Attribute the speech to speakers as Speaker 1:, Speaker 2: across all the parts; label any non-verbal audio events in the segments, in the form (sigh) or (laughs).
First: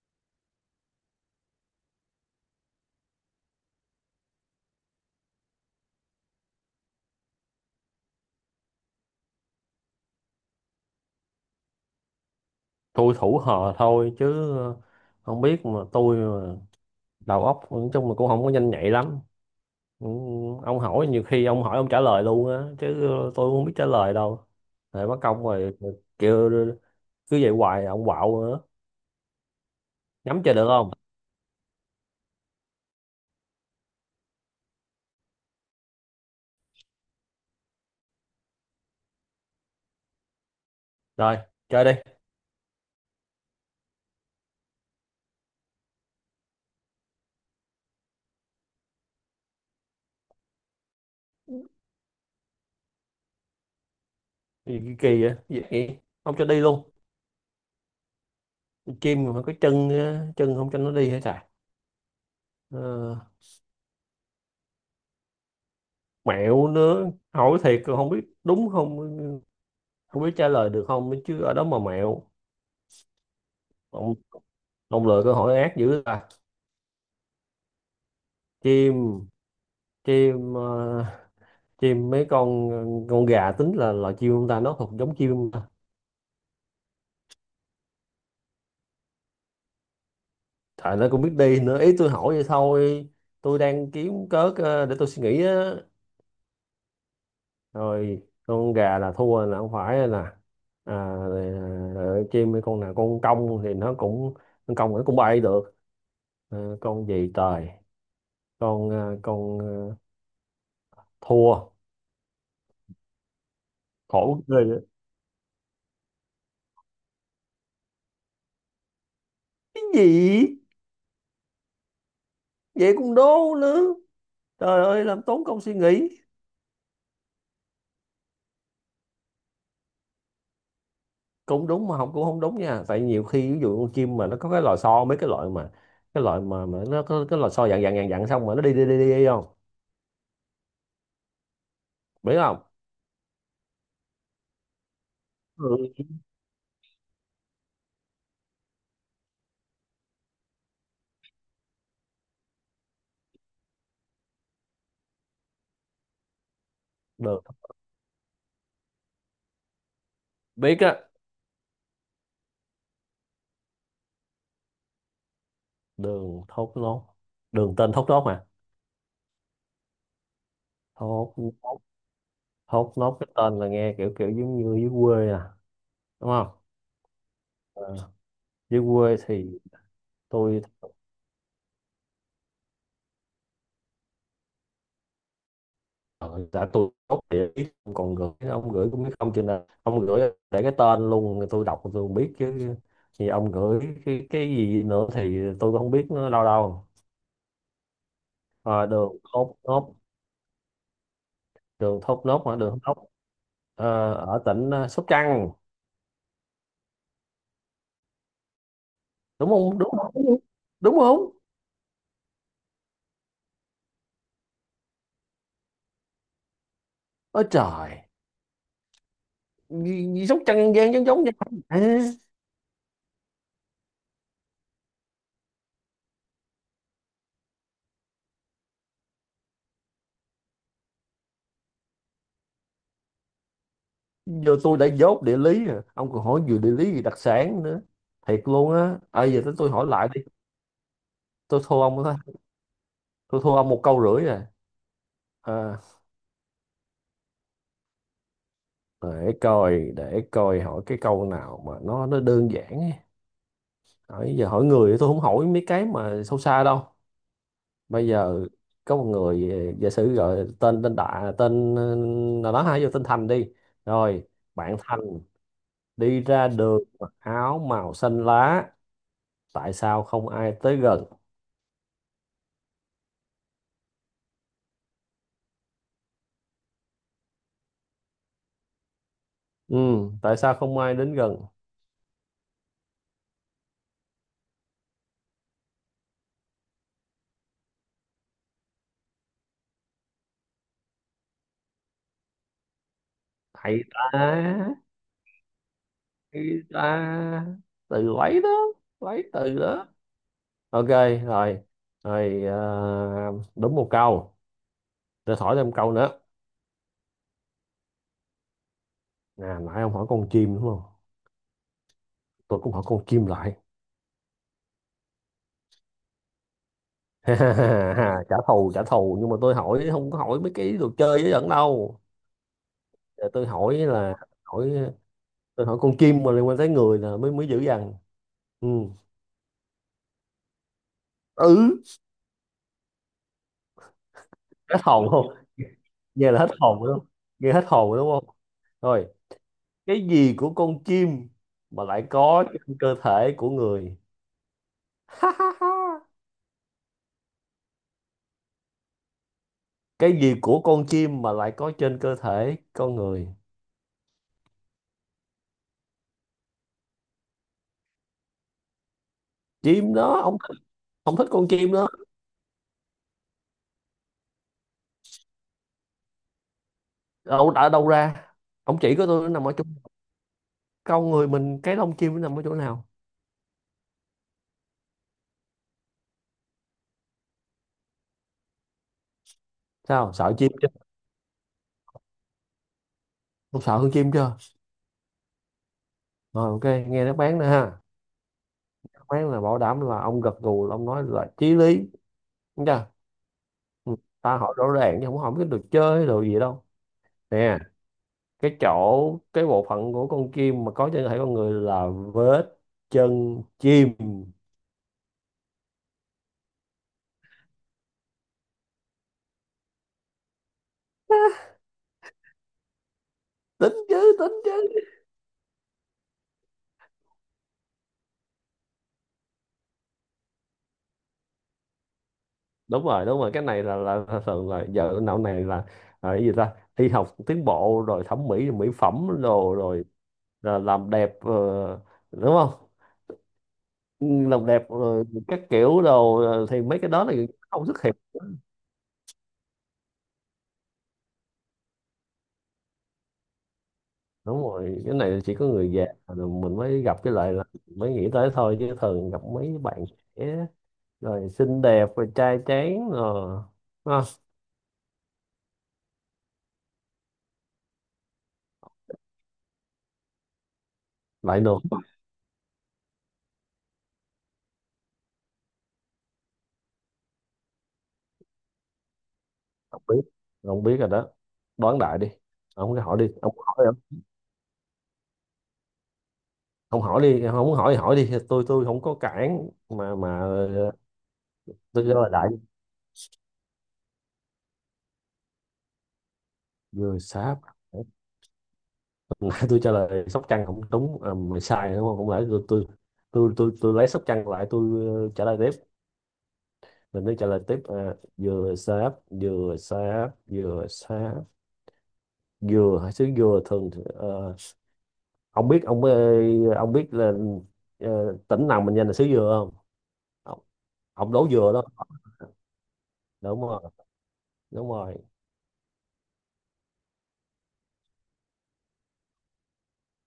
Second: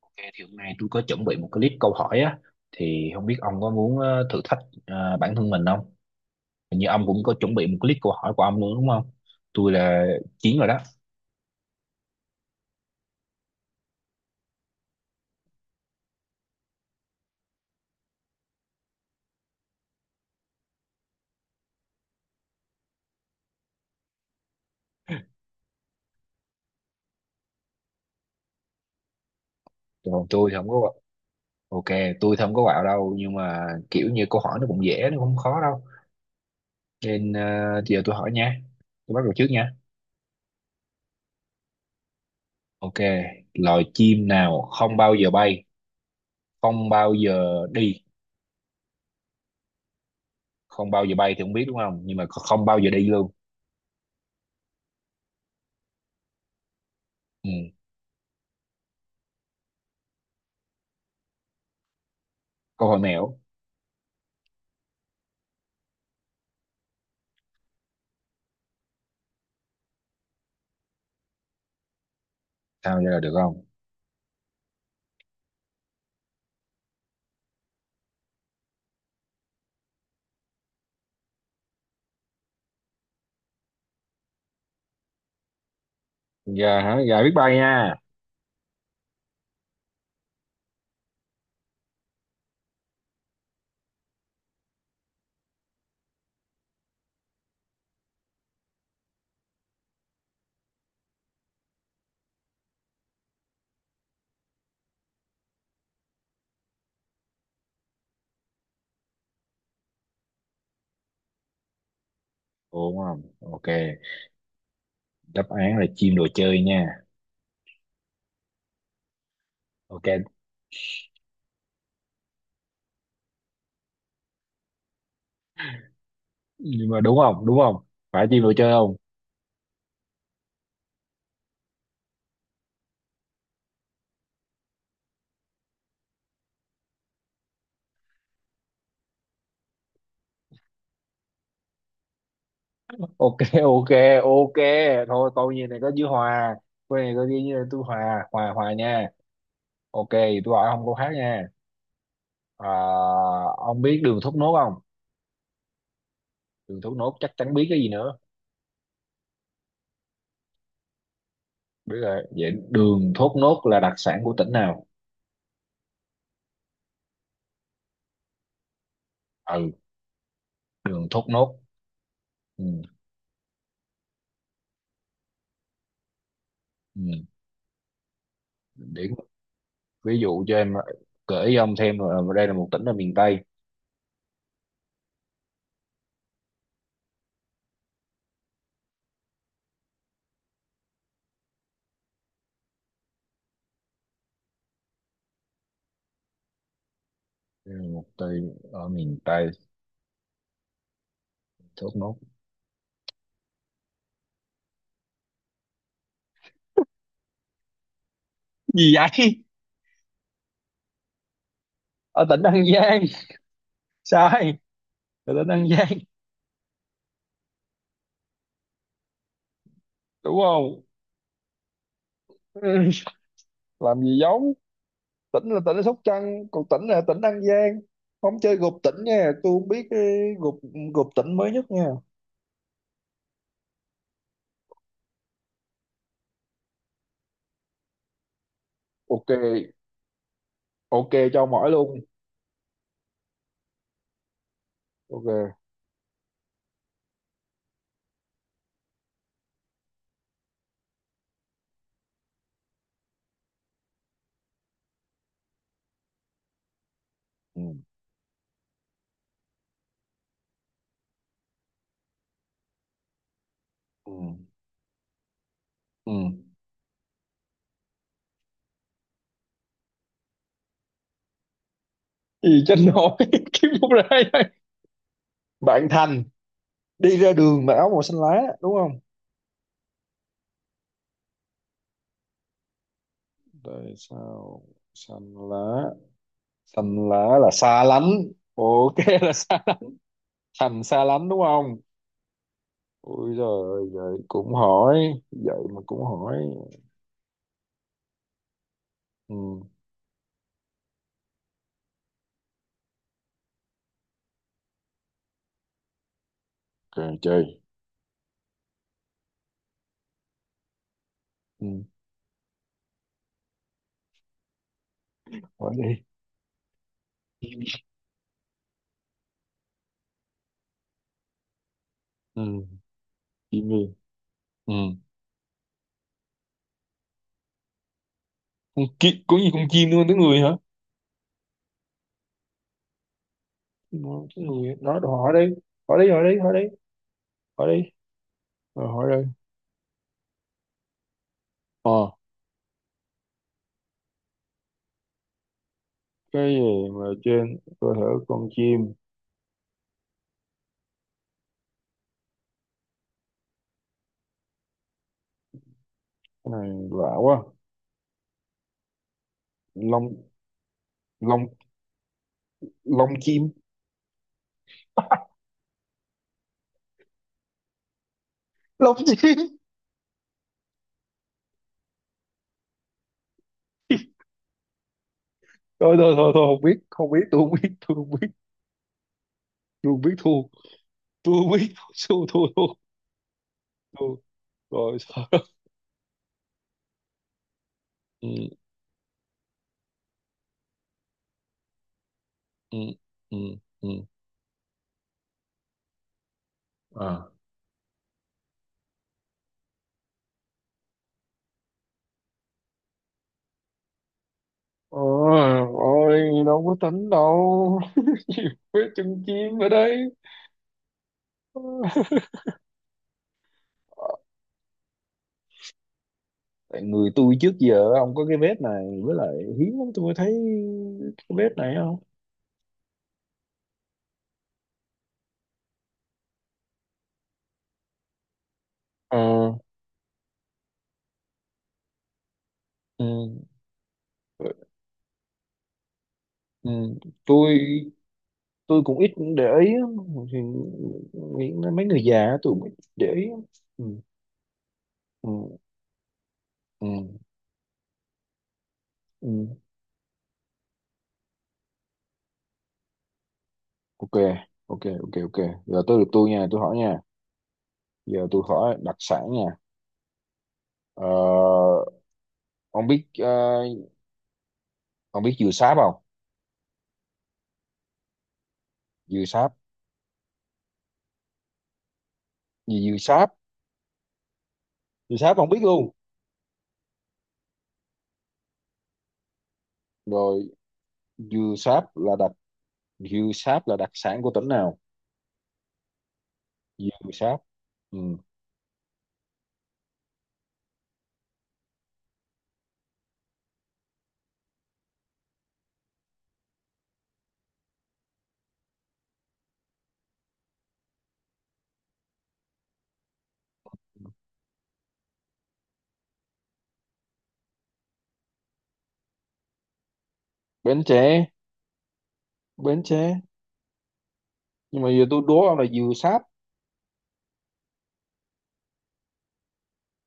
Speaker 1: Ok, thì hôm nay tôi có chuẩn bị một cái list câu hỏi á, thì không biết ông có muốn thử thách bản thân mình không? Hình như ông cũng có chuẩn bị một cái list câu hỏi của ông luôn, đúng không? Tôi là Chiến rồi đó,
Speaker 2: Tôi thủ họ thôi chứ không biết mà tôi mà đầu óc nói chung là cũng không có nhanh nhạy lắm. Ừ, ông hỏi nhiều khi ông hỏi ông trả lời luôn á chứ tôi cũng không biết trả lời đâu. Rồi mất công rồi kêu cứ vậy hoài ông quạo nữa.
Speaker 1: còn
Speaker 2: Nhắm
Speaker 1: tôi
Speaker 2: chơi
Speaker 1: thì
Speaker 2: được
Speaker 1: không
Speaker 2: không?
Speaker 1: có. Ok, tôi thì không có quạo đâu, nhưng mà kiểu như câu hỏi nó cũng dễ, nó cũng không khó đâu. Nên giờ tôi hỏi nha. Tôi bắt đầu trước nha.
Speaker 2: Rồi chơi đi.
Speaker 1: Ok, loài chim nào không bao giờ bay, không bao giờ đi, không bao giờ bay thì không biết đúng không? Nhưng mà không bao giờ đi luôn.
Speaker 2: Gì kỳ kỳ vậy? Gì vậy, không cho đi luôn?
Speaker 1: Ừ.
Speaker 2: Chim mà cái chân á, chân không cho nó đi hết trời.
Speaker 1: Câu hỏi
Speaker 2: Ờ,
Speaker 1: mẹo,
Speaker 2: Mẹo nữa, hỏi thiệt không biết đúng không, không biết trả lời được không chứ ở đó mà mẹo.
Speaker 1: sao trả lời được không?
Speaker 2: Ông lựa câu hỏi ác dữ à. Chim chim ờ, chim mấy con gà tính là loài chim không ta, nó thuộc giống chim không ta?
Speaker 1: Gà hả? Gà biết bay nha.
Speaker 2: Trời, nó cũng biết đi nữa, ý tôi hỏi vậy thôi. Tôi đang kiếm cớ để tôi suy nghĩ á. Rồi con gà là thua, là không phải nè. À, rồi, chim mấy con nào con cong thì nó cũng, con cong nó cũng bay được. Con gì trời, con ờ, con ờ, thua.
Speaker 1: Ủa, đúng không? Ok,
Speaker 2: Khổ ghê vậy.
Speaker 1: đáp án là chim đồ chơi nha.
Speaker 2: Cái
Speaker 1: Ok,
Speaker 2: gì? Vậy cũng đố nữa. Trời ơi làm tốn công suy nghĩ.
Speaker 1: nhưng mà đúng không, đúng không? Phải chim đồ chơi không?
Speaker 2: Cũng đúng mà học cũng không đúng nha, tại nhiều khi ví dụ con chim mà nó có cái lò xo, mấy cái loại mà mà nó có cái lò xo dặn dặn dặn dặn, xong mà nó đi đi đi đi, đi không biết không.
Speaker 1: Ok (laughs) ok. Ok, thôi câu như
Speaker 2: Ừ.
Speaker 1: này có chữ hòa. Câu này có chữ như tôi, hòa hòa hòa nha. Ok, tôi hỏi ông câu khác nha. À, ông biết đường thốt nốt không? Đường thốt nốt chắc
Speaker 2: Đường,
Speaker 1: chắn biết, cái gì nữa?
Speaker 2: biết á.
Speaker 1: Biết rồi, vậy đường thốt nốt là đặc sản của tỉnh nào?
Speaker 2: Đường thốt nốt. Đường tên thốt nốt mà.
Speaker 1: Ừ, đường thốt
Speaker 2: Thốt.
Speaker 1: nốt.
Speaker 2: Nốt.
Speaker 1: Ừ,
Speaker 2: Thốt nốt cái tên là nghe kiểu kiểu giống như dưới quê à, đúng không?
Speaker 1: ừ.
Speaker 2: Ờ, Dưới
Speaker 1: Để
Speaker 2: quê thì
Speaker 1: ví dụ cho
Speaker 2: tôi,
Speaker 1: em gửi ông thêm là đây là một tỉnh ở miền Tây.
Speaker 2: Ờ, đã tôi tốt địa ý. Còn gửi ông gửi cũng biết không, chừng nào ông gửi để cái tên luôn tôi đọc tôi không biết chứ. Thì ông gửi cái gì nữa thì tôi không biết nữa đâu đâu.
Speaker 1: Đây là một tỉnh
Speaker 2: Ờ,
Speaker 1: ở
Speaker 2: Đường
Speaker 1: miền Tây.
Speaker 2: thốt nốt.
Speaker 1: Thốt
Speaker 2: Đường
Speaker 1: nốt.
Speaker 2: thốt nốt hả? Đường thốt nốt ở tỉnh Sóc Trăng,
Speaker 1: Gì vậy?
Speaker 2: đúng không, đúng không, đúng không?
Speaker 1: Ở tỉnh An Giang. Sai, ở tỉnh An Giang.
Speaker 2: Ôi trời, gì Sóc
Speaker 1: Đúng
Speaker 2: Trăng An
Speaker 1: không?
Speaker 2: Giang giống giống nhau? À,
Speaker 1: Ừ, làm gì giống. Tỉnh là tỉnh ở Sóc Trăng, còn tỉnh là tỉnh An Giang. Không chơi gộp tỉnh nha, tôi không biết cái gộp. Gộp tỉnh mới nhất nha.
Speaker 2: giờ tôi đã dốt địa lý rồi ông còn hỏi vừa địa lý gì đặc sản nữa, thiệt luôn á. À,
Speaker 1: Ok,
Speaker 2: giờ tới tôi hỏi lại đi.
Speaker 1: ok, cho
Speaker 2: Tôi
Speaker 1: mỏi
Speaker 2: thua
Speaker 1: luôn.
Speaker 2: ông đó, tôi thua ông một câu rưỡi rồi.
Speaker 1: Ok.
Speaker 2: À, để coi hỏi cái câu nào mà nó đơn giản ấy. Hỏi giờ, hỏi người thì tôi không hỏi mấy cái mà sâu xa đâu.
Speaker 1: Ừ.
Speaker 2: Bây giờ có một người, giả sử gọi tên, đại tên nào đó, hay vô tên Thành đi.
Speaker 1: Ừ.
Speaker 2: Rồi bạn Thành
Speaker 1: Ừ.
Speaker 2: đi ra đường mặc áo màu xanh lá, tại sao không ai tới gần?
Speaker 1: Gì cho nổi? (laughs) Kiếm một ra đây. Bạn Thành đi ra đường mặc áo màu xanh lá, đúng không?
Speaker 2: Ừ, tại sao không ai đến gần?
Speaker 1: Đây sao? Xanh lá, xanh lá là xa lánh. Ok (laughs) là xa lánh. Thành xa lánh, đúng không? Ui
Speaker 2: Thầy
Speaker 1: giời, vậy cũng
Speaker 2: ta,
Speaker 1: hỏi, vậy mà cũng hỏi.
Speaker 2: thầy ta, từ lấy đó lấy
Speaker 1: Ừ.
Speaker 2: từ đó. Ok, rồi rồi, đúng một câu. Tôi hỏi thêm câu nữa.
Speaker 1: Ok, chơi.
Speaker 2: Nè, nãy ông hỏi con chim đúng không?
Speaker 1: Ừ.
Speaker 2: Tôi cũng hỏi con chim lại.
Speaker 1: Hỏi đi.
Speaker 2: (laughs) Trả thù trả thù, nhưng mà tôi hỏi không có hỏi mấy cái đồ chơi với dẫn đâu.
Speaker 1: Ừ.
Speaker 2: Giờ tôi
Speaker 1: Chim
Speaker 2: hỏi
Speaker 1: đi.
Speaker 2: là, hỏi
Speaker 1: Ừ.
Speaker 2: tôi hỏi con chim mà liên quan tới người là mới mới dữ dằn. Ừ,
Speaker 1: Con chim có gì? Con chim luôn tới người hả?
Speaker 2: ừ.
Speaker 1: Nói tới người á.
Speaker 2: Hết
Speaker 1: Nói đồ,
Speaker 2: hồn không?
Speaker 1: hỏi đi. Hỏi đi, hỏi
Speaker 2: Nghe
Speaker 1: đi,
Speaker 2: là hết
Speaker 1: hỏi đi.
Speaker 2: hồn đúng không, nghe hết
Speaker 1: Hỏi đi,
Speaker 2: hồn đúng không?
Speaker 1: rồi
Speaker 2: Rồi,
Speaker 1: hỏi đi.
Speaker 2: cái gì của con chim mà lại
Speaker 1: Ờ,
Speaker 2: có trên cơ thể của người? (laughs)
Speaker 1: cái gì mà trên cơ thể con chim?
Speaker 2: Cái gì của con chim mà lại có trên cơ thể con người?
Speaker 1: Cái này lạ quá.
Speaker 2: Chim
Speaker 1: Lông.
Speaker 2: đó ông, không thích
Speaker 1: Lông.
Speaker 2: con chim đó.
Speaker 1: Lông chim.
Speaker 2: Đâu đã đâu ra. Ông chỉ
Speaker 1: Lông
Speaker 2: có tôi, nó
Speaker 1: chim.
Speaker 2: nằm ở chỗ con người mình, cái lông chim nó nằm ở chỗ nào?
Speaker 1: Thôi thôi thôi thôi, không biết, không biết, tôi không biết, tôi không
Speaker 2: Sao,
Speaker 1: biết,
Speaker 2: sợ
Speaker 1: thua.
Speaker 2: chim chưa?
Speaker 1: Tôi không biết, thua thua thua.
Speaker 2: Không, sợ hơn chim
Speaker 1: Thua
Speaker 2: chưa?
Speaker 1: rồi sao?
Speaker 2: Rồi ok, nghe đáp án nữa ha.
Speaker 1: (laughs) Ừ.
Speaker 2: Đáp án là bảo đảm là ông gật gù, là ông nói là chí lý, đúng
Speaker 1: Ừ.
Speaker 2: chưa?
Speaker 1: Ừ. Ừ.
Speaker 2: Ừ, ta hỏi rõ ràng chứ không hỏi cái đồ chơi đồ gì đâu.
Speaker 1: À.
Speaker 2: Nè, cái chỗ, cái bộ phận của con chim mà có trên cơ thể con người là vết chân chim.
Speaker 1: Ôi. Ôi, đâu có tính đâu (laughs) nhiều vết chân chim ở đây.
Speaker 2: (laughs) Tính chứ, tính chứ.
Speaker 1: Tại người tôi trước giờ ông có cái vết này với lại hiếm lắm tôi mới thấy cái vết này không.
Speaker 2: Đúng rồi, đúng rồi, cái này là thường, là giờ não này là cái gì ta, y học tiến bộ rồi, thẩm mỹ mỹ phẩm
Speaker 1: Ờ.
Speaker 2: rồi rồi, là làm đẹp đúng không?
Speaker 1: Ừ.
Speaker 2: Ừ, làm đẹp rồi các kiểu đồ thì
Speaker 1: Ừ.
Speaker 2: mấy cái đó là
Speaker 1: tôi
Speaker 2: không xuất hiện.
Speaker 1: tôi cũng ít để ý á. Thì nghĩ mấy người già á, tôi cũng ít để ý á. Ừ,
Speaker 2: Đúng rồi, cái này chỉ có
Speaker 1: ừ,
Speaker 2: người già rồi mình mới
Speaker 1: ừ,
Speaker 2: gặp cái lại, là mới nghĩ tới thôi, chứ thường gặp
Speaker 1: ừ.
Speaker 2: mấy bạn trẻ rồi xinh đẹp rồi trai tráng rồi ha.
Speaker 1: Ok, ok, ok, ok. Giờ tôi được tôi nha, tôi hỏi nha. Giờ tôi hỏi đặc sản nha. ờ,
Speaker 2: Lại được.
Speaker 1: ông biết ông biết dừa sáp không? Dừa sáp.
Speaker 2: Không biết, không biết rồi đó. Đoán đại đi, ông cứ
Speaker 1: Gì, dừa
Speaker 2: hỏi đi,
Speaker 1: sáp?
Speaker 2: ông hỏi
Speaker 1: Dừa sáp ông biết luôn.
Speaker 2: không, hỏi đi, không muốn hỏi thì hỏi đi, tôi không có cản mà.
Speaker 1: Rồi, dừa
Speaker 2: Tôi trả
Speaker 1: sáp
Speaker 2: lời
Speaker 1: là
Speaker 2: đại.
Speaker 1: đặc, dừa sáp là đặc sản của tỉnh nào?
Speaker 2: Vừa
Speaker 1: Dừa sáp.
Speaker 2: sáp. (laughs)
Speaker 1: Ừ.
Speaker 2: Hồi nãy tôi trả lời Sóc Trăng không đúng à, mày sai đúng không, không lẽ tôi lấy Sóc Trăng lại, tôi trả lời tiếp. Mình tôi trả lời tiếp à, vừa sáp, vừa sáp, vừa sáp. Dừa hay xứ dừa thường thì, ông biết ông, ông biết là tỉnh nào mình danh là xứ dừa không, ông,
Speaker 1: Bến
Speaker 2: ông,
Speaker 1: Tre.
Speaker 2: đổ dừa đó.
Speaker 1: Bến Tre.
Speaker 2: Đúng rồi, đúng
Speaker 1: Nhưng mà
Speaker 2: rồi.
Speaker 1: giờ tôi đố ông là dừa sáp,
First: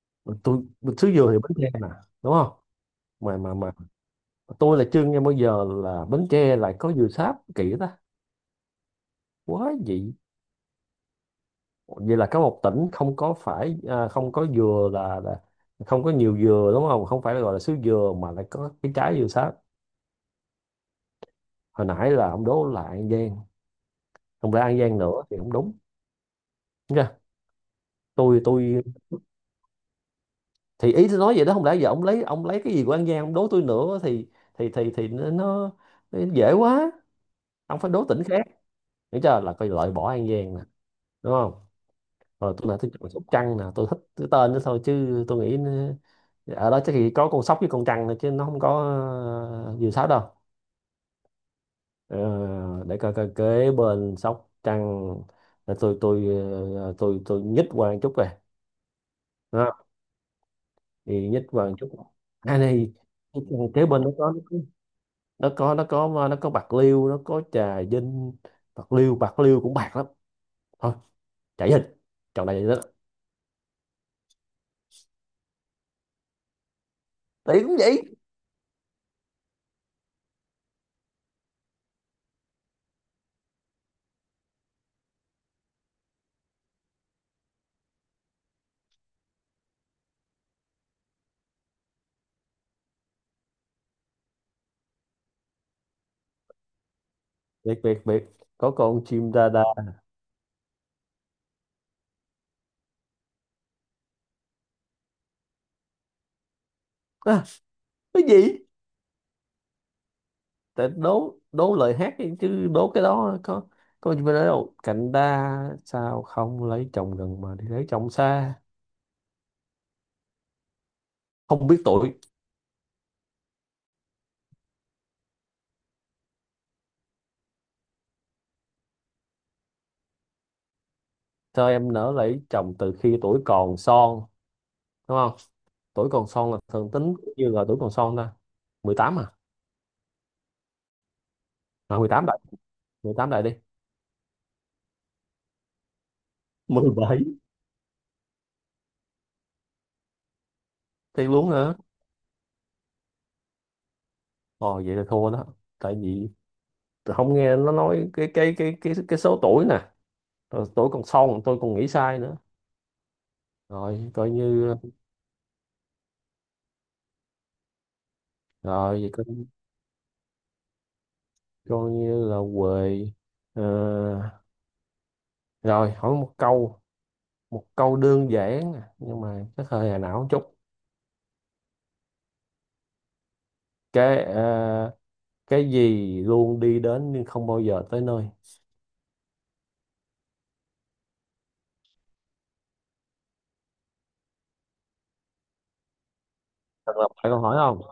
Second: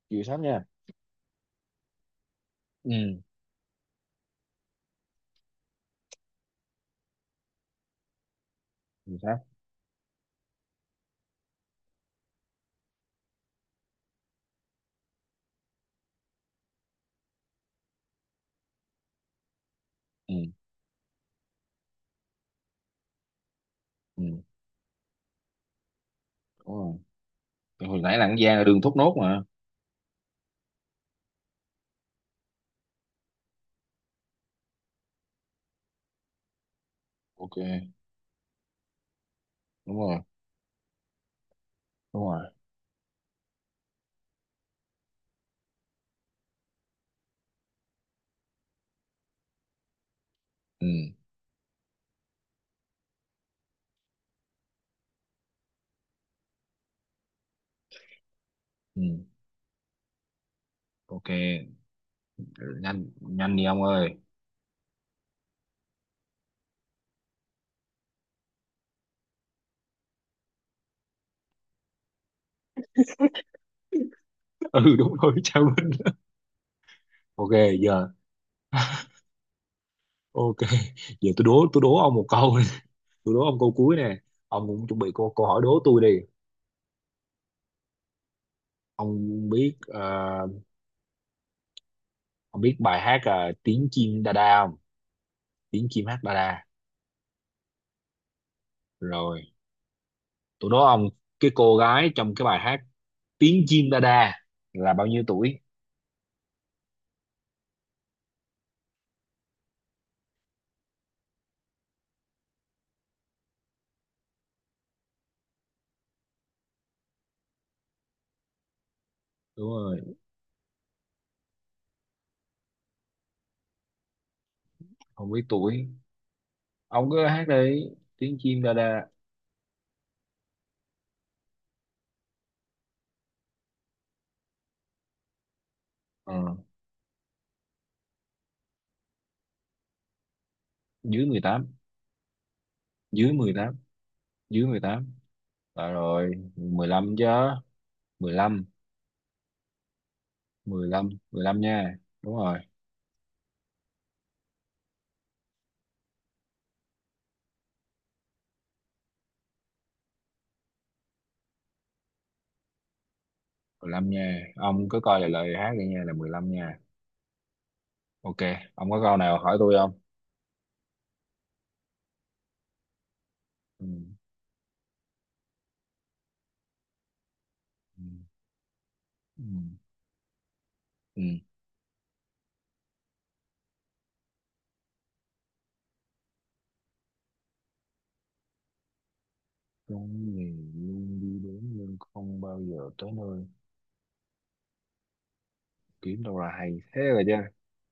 Speaker 1: dừa sáp
Speaker 2: Tôi,
Speaker 1: nha.
Speaker 2: xứ dừa thì Bến Tre nè, đúng không?
Speaker 1: Ừ.
Speaker 2: Mà tôi là chưa nghe bao giờ là Bến Tre lại có dừa sáp, kỳ ta,
Speaker 1: Dừa sáp.
Speaker 2: quá dị. Vậy là có một tỉnh không có phải à, không có dừa là không có nhiều dừa đúng không, không phải là gọi là xứ dừa mà lại có cái trái dừa sáp.
Speaker 1: Ừ.
Speaker 2: Hồi nãy là ông đố là An Giang,
Speaker 1: Ừ,
Speaker 2: không lẽ An Giang nữa thì không đúng
Speaker 1: đúng rồi.
Speaker 2: nha.
Speaker 1: Thì hồi nãy là ăn gian là đường
Speaker 2: Tôi
Speaker 1: thốt nốt mà.
Speaker 2: Thì ý tôi nói vậy đó, không lẽ giờ ông lấy, cái gì của An Giang ông đố tôi nữa thì, thì nó dễ quá.
Speaker 1: Ok.
Speaker 2: Ông phải đố tỉnh khác, hiểu chưa, là coi loại
Speaker 1: Đúng
Speaker 2: bỏ
Speaker 1: rồi,
Speaker 2: An Giang nè, đúng không?
Speaker 1: đúng rồi.
Speaker 2: Rồi tôi lại thích con sóc trăng nè, tôi thích cái tên đó thôi chứ tôi nghĩ nó, ở đó chắc chỉ có con sóc với con trăng thôi chứ nó không có ờ, diều sáo đâu.
Speaker 1: Ừ.
Speaker 2: Ờ, để coi, coi kế bên sóc trăng là tôi ờ, tôi nhích qua một chút về
Speaker 1: Ừ.
Speaker 2: đó, thì
Speaker 1: Ok,
Speaker 2: nhích qua một chút. À này,
Speaker 1: nhanh nhanh đi ông
Speaker 2: kế bên
Speaker 1: ơi.
Speaker 2: nó có bạc liêu, nó có trà vinh. Bạc liêu, bạc liêu cũng bạc lắm thôi, chạy hình, chọn đại vậy đó,
Speaker 1: (laughs) Ừ, đúng rồi (laughs) chào Vinh. Ok,
Speaker 2: tỷ cũng vậy.
Speaker 1: giờ. (laughs) Ok, giờ tôi đố, tôi đố ông một câu. (laughs) Tôi đố ông câu cuối nè. Ông cũng chuẩn bị câu câu hỏi đố tôi đi. Ông biết ông biết bài hát tiếng chim đa đa không? Tiếng chim hát đa đa.
Speaker 2: Biệt biệt biệt, có con chim
Speaker 1: Rồi,
Speaker 2: đa đa.
Speaker 1: tôi đố ông, cái cô gái trong cái bài hát tiếng chim đa đa là bao nhiêu tuổi?
Speaker 2: À, cái gì? Tại đố, lời hát đi, chứ đố cái đó có, gì mà nói đâu, cạnh ta sao không lấy chồng gần mà đi lấy chồng xa.
Speaker 1: Đúng rồi.
Speaker 2: Không biết tuổi.
Speaker 1: Không biết tuổi. Ông cứ hát đi tiếng chim đa đa.
Speaker 2: Sao em nỡ lấy chồng từ khi tuổi còn son, đúng không? Tuổi còn son
Speaker 1: ờ,
Speaker 2: là thường tính như là tuổi còn son ta, 18 à
Speaker 1: Dưới mười tám.
Speaker 2: 18 đại, 18
Speaker 1: Dưới
Speaker 2: đại đi.
Speaker 1: mười tám. Dưới mười tám. Ờ rồi rồi, mười
Speaker 2: Mười
Speaker 1: lăm
Speaker 2: bảy
Speaker 1: chứ. Mười lăm. Mười lăm,
Speaker 2: Thì
Speaker 1: mười
Speaker 2: luôn
Speaker 1: lăm
Speaker 2: hả?
Speaker 1: nha. Đúng rồi.
Speaker 2: Ồ, vậy là thua đó. Tại vì tôi không nghe nó nói cái số tuổi nè. Rồi tuổi còn son tôi còn nghĩ sai nữa.
Speaker 1: Mười lăm
Speaker 2: Rồi coi
Speaker 1: nha,
Speaker 2: như,
Speaker 1: ông cứ coi lại lời hát đi nha, là 15 nha. Ok, ông có
Speaker 2: rồi vậy
Speaker 1: câu
Speaker 2: coi,
Speaker 1: nào hỏi tôi không?
Speaker 2: coi như là quê.
Speaker 1: Ừ.
Speaker 2: Ờ, Rồi, hỏi một câu, một câu
Speaker 1: Ừ.
Speaker 2: đơn giản nè, nhưng
Speaker 1: Ừ.
Speaker 2: mà chắc hơi hà não chút.
Speaker 1: Ừ.
Speaker 2: cái ờ, cái gì luôn đi đến nhưng không bao giờ tới nơi?
Speaker 1: Trong nghề, luôn đi đến nhưng không bao giờ tới nơi, kiếm đâu là hay
Speaker 2: Thật
Speaker 1: thế
Speaker 2: là
Speaker 1: rồi
Speaker 2: phải
Speaker 1: chứ?
Speaker 2: câu hỏi không?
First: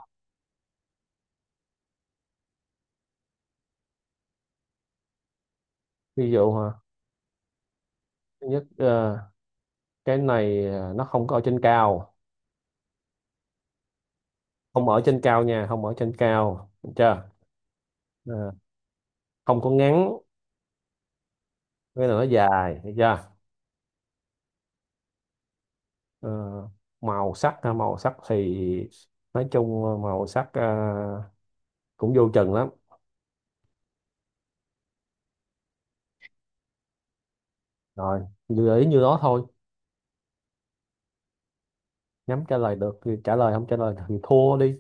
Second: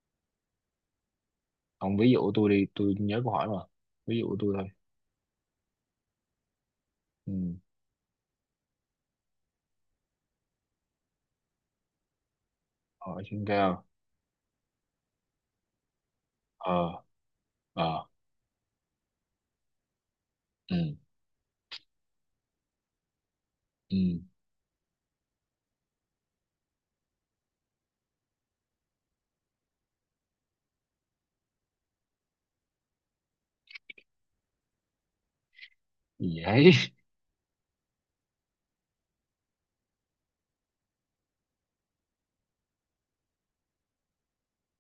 Speaker 1: Ông ví dụ tôi đi, tôi nhớ câu hỏi mà. Ví dụ tôi thôi.
Speaker 2: Ví dụ hả?
Speaker 1: Ừ.
Speaker 2: Thứ nhất cái này nó không có ở trên cao,
Speaker 1: Hỏi trên cao.
Speaker 2: không ở trên cao nha, không ở trên cao được
Speaker 1: Ờ.
Speaker 2: chưa?
Speaker 1: Ờ.
Speaker 2: Ờ, Không có ngắn,
Speaker 1: Ừ.
Speaker 2: cái là nó dài, được chưa?
Speaker 1: Ừ
Speaker 2: Ờ, Màu sắc ha, màu sắc thì nói chung màu sắc cũng vô chừng lắm.
Speaker 1: vậy. (laughs)
Speaker 2: Rồi, gợi ý như đó thôi, nhắm trả lời được thì trả lời, không trả lời thì thua đi.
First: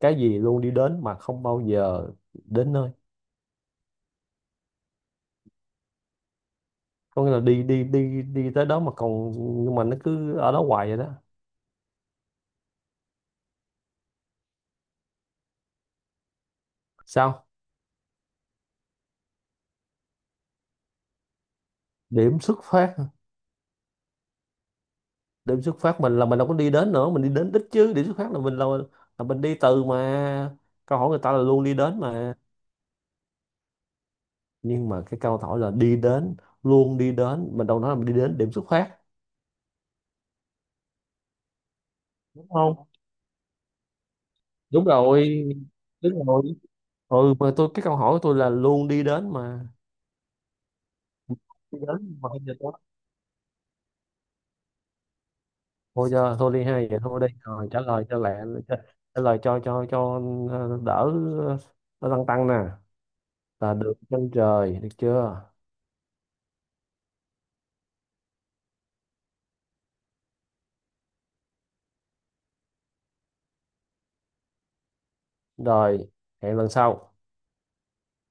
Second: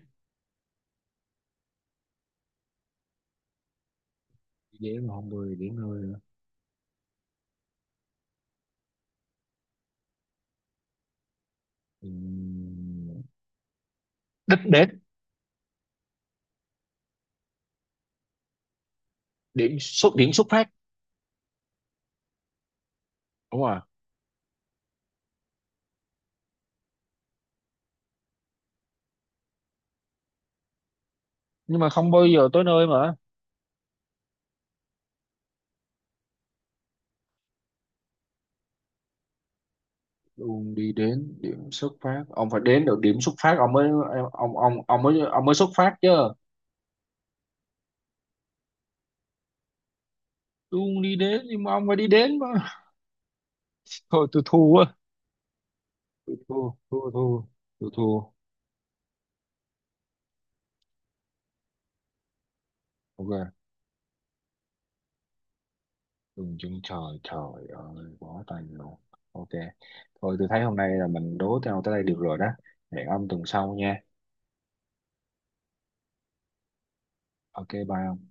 Speaker 2: Cái gì luôn đi đến mà không bao giờ đến nơi?
Speaker 1: Chỉ điểm mà không 10 điểm thôi nữa.
Speaker 2: Có nghĩa là đi đi đi đi tới đó mà còn, nhưng mà nó cứ ở đó hoài vậy đó.
Speaker 1: Ừ. Đích đến.
Speaker 2: Sao?
Speaker 1: Điểm xuất, điểm xuất phát.
Speaker 2: Điểm xuất phát.
Speaker 1: Đúng rồi.
Speaker 2: Điểm xuất phát mình là mình đâu có đi đến nữa, mình đi đến đích chứ. Điểm xuất phát là mình là mình đi từ mà. Câu hỏi người ta là luôn đi
Speaker 1: Nhưng mà
Speaker 2: đến
Speaker 1: không bao
Speaker 2: mà.
Speaker 1: giờ tới nơi mà.
Speaker 2: Nhưng mà cái câu hỏi là đi đến, luôn đi đến, mình đâu nói là mình đi đến điểm xuất phát,
Speaker 1: Luôn đi đến điểm xuất phát,
Speaker 2: đúng
Speaker 1: ông phải
Speaker 2: không?
Speaker 1: đến được điểm xuất phát ông mới, ông ông
Speaker 2: Đúng
Speaker 1: ông mới, ông
Speaker 2: rồi,
Speaker 1: mới xuất phát chứ.
Speaker 2: đúng rồi. Ừ mà tôi, cái câu hỏi của tôi là luôn đi đến mà,
Speaker 1: Luôn đi đến, nhưng mà
Speaker 2: đi
Speaker 1: ông phải đi
Speaker 2: đến mà
Speaker 1: đến
Speaker 2: không
Speaker 1: mà.
Speaker 2: giờ tối.
Speaker 1: Thôi tôi thua á.
Speaker 2: Thôi
Speaker 1: Tôi
Speaker 2: giờ thôi
Speaker 1: thua,
Speaker 2: đi hai vậy,
Speaker 1: thua,
Speaker 2: thôi
Speaker 1: thua.
Speaker 2: đi, rồi trả
Speaker 1: Tôi
Speaker 2: lời cho
Speaker 1: thua.
Speaker 2: lẹ. cho- Trả lời cho, đỡ, ờ, nó tăng tăng nè,
Speaker 1: Ok,
Speaker 2: là được, chân trời, được chưa?
Speaker 1: đừng chân trời, trời ơi, bó tay luôn. Ok, thôi tôi thấy hôm nay là mình đố nhau tới đây được rồi đó. Hẹn ông tuần sau nha.
Speaker 2: Rồi, hẹn lần sau.
Speaker 1: Ok, bye.